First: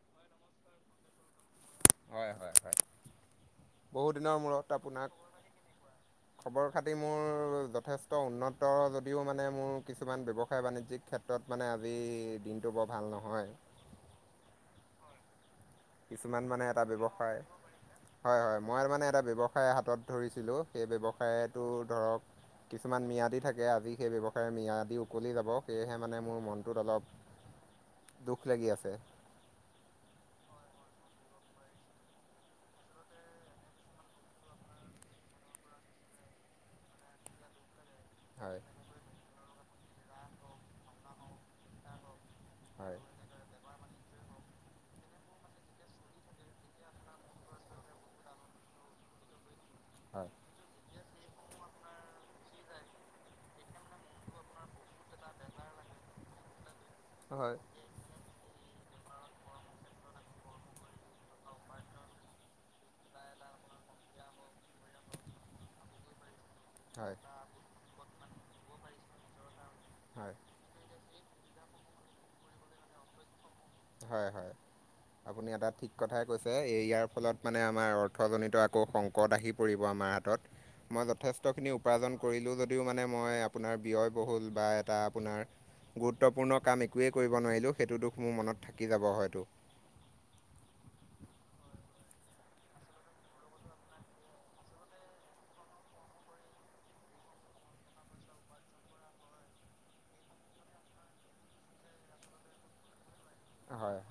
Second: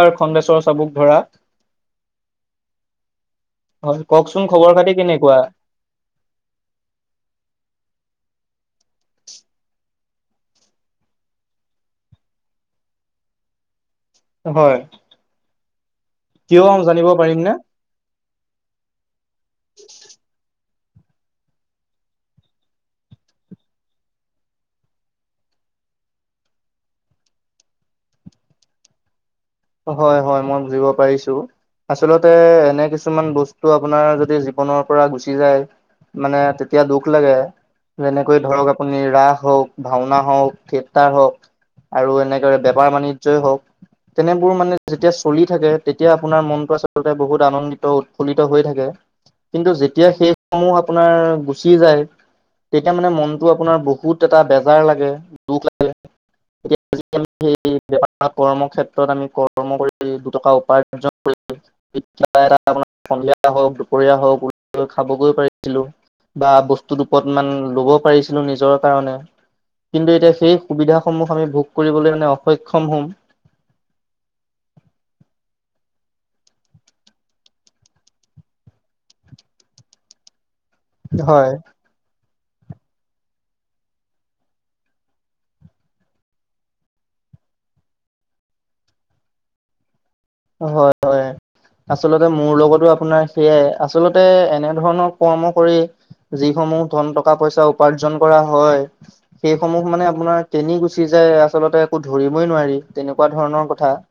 [unintelligible] খণ্ডেশ্বৰ চাবুকধৰা। হয়, হয়, হয় হয় বহুদিনৰ কওকচোন খবৰ মূৰত খাতি আপোনাক কেনেকুৱা? খবৰ খাতি মোৰ যথেষ্ট উন্নত যদিও মানে মোৰ কিছুমান ব্যৱসায় বাণিজ্যিক ক্ষেত্ৰত মানে আজি দিনটো বৰ ভাল নহয়। হয়। কিছুমান কিয় মানে এটা জানিব ব্যৱসায় পাৰিম নে? হয়, হয় মই মানে এটা ব্যৱসায় হাতত ধৰিছিলোঁ, সেই ব্যৱসায়টো ধৰক কিছুমান ম্যাদী থাকে আজি সেই ব্যৱসায়ৰ ম্যাদী উকলি যাব। সেয়েহে মানে মোৰ মনটোত অলপ দুখ লাগি আছে। হয়, হয় মই বুজিব পাৰিছো। আচলতে এনে কিছুমান বস্তু আপোনাৰ যদি জীৱনৰ পৰা গুচি যায় মানে তেতিয়া দুখ লাগে। যেনেকৈ হয় ধৰক আপুনি ৰাস হওঁক, ভাওনা হওঁক থেটাৰ হওঁক আৰু এনেদৰে বেপাৰ হয় বাণিজ্যই হওঁক। এইবোৰ মানে যেতিয়া চলি থাকে, তেতিয়া আপোনাৰ মনটো আচলতে বহুত আনন্দিত উৎফুল্লিত হৈ থাকে, কিন্তু যেতিয়া হয় সেই সমূহ আপোনাৰ গুচি যায়। তেতিয়া মানে মনটো আপোনাৰ বহুত বহুত এটা বেজাৰ লাগে, দুখ লাগে [unintelligible] হয় সেই কৰ্মক্ষেত্ৰ তাৰপিছত আমি কৰ্ম কৰি দুটকা উপাৰ্জন কৰি [unintelligible] সন্ধিয়া হওঁক, দুপৰীয়া হওকঁ ওলাই গৈ খাবগৈ পাৰিছিলোঁ। বা বস্তু হয় দুপত মান ল'ব পাৰিছিলো নিজৰ কাৰণে, কিন্তু হয় এতিয়া সেই সুবিধাসমূহ আমি ভোগ কৰিবলৈ মানে অসক্ষম হ'ম। হয় হয়। আপুনি এটা ঠিক কথাই কৈছে, এইয়াৰ ফলত মানে আমাৰ অৰ্থজনিত আকৌ সংকট আহি পৰিব আমাৰ মই হয়, যথেষ্টখিনি উপ উপাৰ্জন কৰিলোঁ যদিও মানে মই আপোনাৰ ব্যয়বহুল বা এটা আপোনাৰ গুৰুত্বপূৰ্ণ কাম একোৱেই কৰিব নোৱাৰিলোঁ। সেইটো দুখ মোৰ মনত থাকি যাব হয়তো। হয় হয়। আচলতে মোৰ লগতো আপোনাৰ সেইয়াই, আচলতে এনে ধৰণৰ কৰ্ম কৰি যিসমূহ ধন, টকা-পইছা উপাৰ্জন কৰা হয়। সেইসমূহ মানে আপোনাৰ কেনি গুচি যায় আচলতে একো ধৰিবই নোৱাৰি। তেনেকুৱা ধৰণৰ কথা, হয়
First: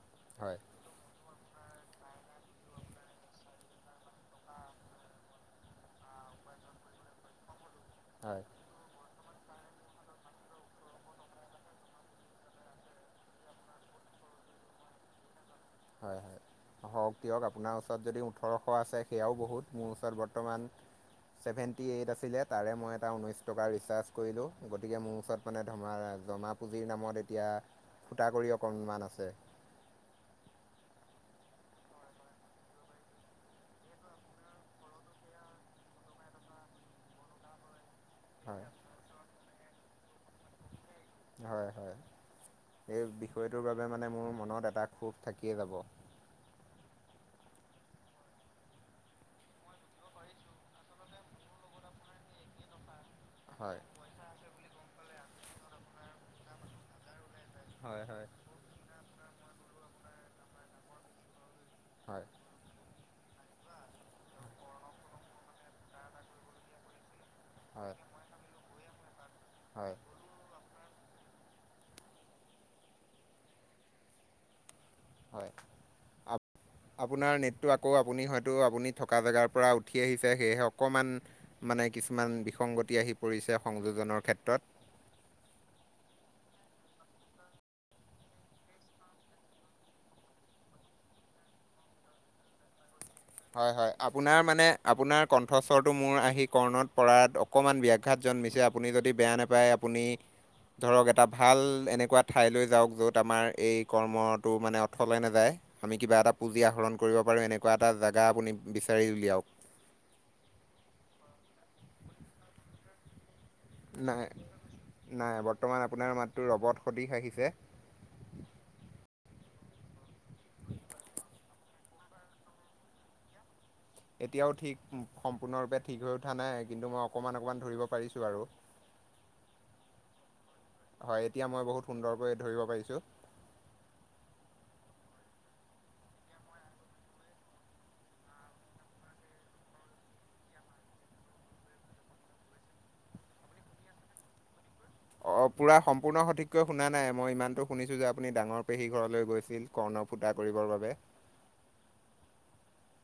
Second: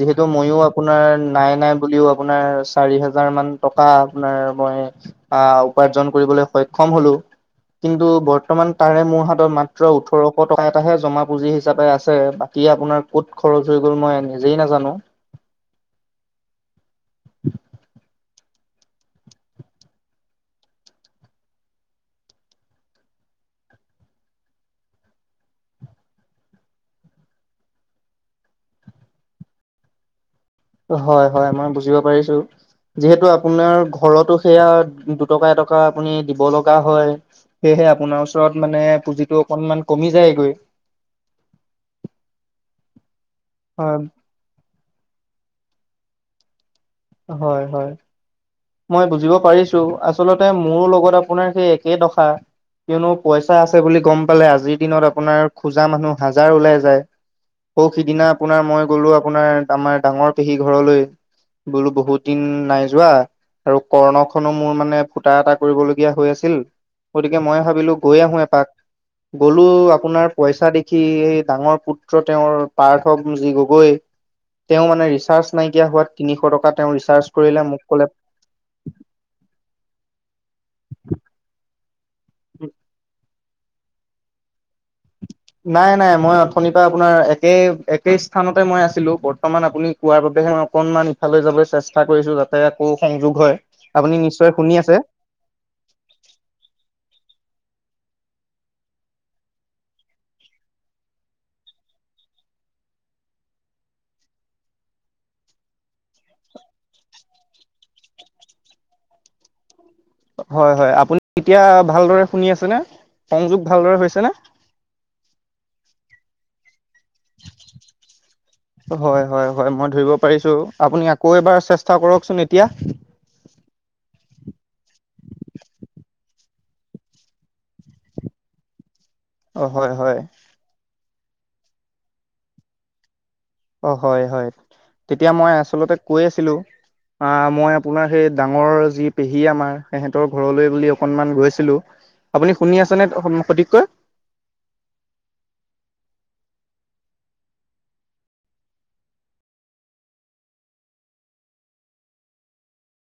যিহেতু হয় মইও আপোনাৰ নাই নাই বুলিও আপোনাৰ চাৰি হাজাৰ মান টকা আপোনাৰ মই আহ উপাৰ্জন কৰিবলৈ সক্ষম হ'লো। কিন্তু হয় বৰ্তমান তাৰে মোৰ হাতত মাত্ৰ ওঠৰশ টকা এটাহে জমা পুঁজি হিচাপে আছে, বাকী আপোনাৰ ক'ত খৰচ হৈ গ'ল মই নিজেই নাজানো। হয় হয়। হওঁক দিয়ক আপোনাৰ ওচৰত যদি ওঠৰশ আছে সেয়াও বহুত, মোৰ ওচৰত বৰ্তমান ছেভেণ্টি এইট আছিলে। তাৰে মই এটা ঊনৈছ টকা ৰিচাৰ্জ কৰিলোঁ গতিকে মোৰ ওচৰত মানে ধমা জমা পুঁজিৰ নামত এতিয়া ফুটা কৰি অকণমান আছে। হয় হয় মই বুজিব পাৰিছো। যিহেতু আপোনাৰ ঘৰতো সেয়া দুটকা এটকা আপুনি দিব লগা হয়। সেয়েহে আপোনাৰ ওচৰত হয়। মানে পুঁজিটো অকনমান কমি যায়গৈ। হয় হয়। সেই বিষয়টোৰ বাবে হয় মানে মোৰ মনত এটা খুব থাকিয়ে যাব। হয় হয়। বুজিব পাৰিছো আচলতে মোৰো লগত আপোনাৰ সেই একেই দশা, কিয়নো পইচা হয়। আছে বুলি গম পালে আজিৰ দিনত আ আপোনাৰ খোজা মানুহ হাজাৰ ওলাই যায়, সৌ হয় হয়। সিদিনা আপোনাৰ মই গ'লো আপোনাৰ আমাৰ ডাঙৰ পেহী ঘৰলৈ। বোলো বহুত হয় দিন নাই যোৱা। আৰু কৰ্ণখনো মোৰ মানে ফুটা এটা কৰিবলগীয়া হৈ আছিল। গতিকে মই ভাবিলো হয় গৈ আহো এপাক গ'লো হয় আপোনাৰ পইচা দেখি এই ডাঙৰ পুত্ৰ তেওঁৰ [unintelligible] তেওঁ মানে। ৰিচাৰ্ছ নাইকিয়া হোৱাত আ তিনিশ টকা তেওঁ ৰিচাৰ্জ আপোনাৰ কৰিলে নেটটো মোক আকৌ ক'লে আপুনি হয়তো আপুনি থকা জেগাৰ পৰা উঠি আহিছে সেয়েহে অকমান মানে কিছুমান বিসংগতি আহি পৰিছে সংযোজনৰ ক্ষেত্ৰত। নাই নাই মই অথনিৰ পৰা আপোনাৰ একেই একে স্থানতে মই আছিলোঁ। বৰ্তমান আপুনি। পোৱাৰ বাবেহে মই অকনমান ইফালে যাবলৈ চেষ্টা কৰিছোঁ। তাতে তাতে আকৌ সংযোগ হয়। আপুনি আপোনাৰ নিশ্চয় মানে শুনি আছে। আপোনাৰ কণ্ঠস্বৰটো মোৰ আহি কৰ্ণত পৰাত অকণমান ব্যাঘাত জন্মিছে। আপুনি যদি বেয়া নাপায়। আপুনি ধৰক এটা ভাল এনেকুৱা ঠাইলৈ যাওঁক। য'ত আমাৰ এই কৰ্মটো মানে অৰ্থলে নাযায়। আমি কিবা এটা পুঁজি আহৰণ কৰিব পাৰোঁ। এনেকুৱা এটা জেগা আপুনি বিচাৰি উলিয়াক। হয়, হয়, আপুনি এতিয়া ভালদৰে শুনি আছেনে? সংযোগ ভাল নাই নাই বৰ্তমান আপোনাৰ মাতটো ৰবট সতিশ আহিছে। হয়, হয়, হয়, মই ধৰিব পাৰিছোঁ। আপুনি আকৌ এবাৰ চেষ্টা কৰকচোন এতিয়া। এতিয়াও ঠিক সম্পূৰ্ণৰূপে ঠিক হৈ উঠা নাই। কিন্তু মই অকণমান অকণমান ধৰিব পাৰিছোঁ আৰু [unintelligible] অ' হয়, হয়। হয়, এতিয়া মই বহুত সুন্দৰকৈ ধৰিব পাৰিছোঁ। অ' হয়, হয়, তেতিয়া মই আচলতে কৈ আছিলোঁ। অ' মই আপোনাৰ সেই ডাঙৰ যি পেহী আমাৰ, সিহঁতৰ ঘৰলৈ বুলি অকনমান গৈছিলোঁ। আপুনি শুনি আছে নে সন্মুখত সঠিককৈ? অ' পূৰা সম্পূৰ্ণ সঠিককৈ শুনা নাই মই ইমানটো শুনিছোঁ যে আপুনি ডাঙৰ পেহী ঘৰলৈ গৈছিল। কৰ্ণ ফূটা কৰিবৰ বাবে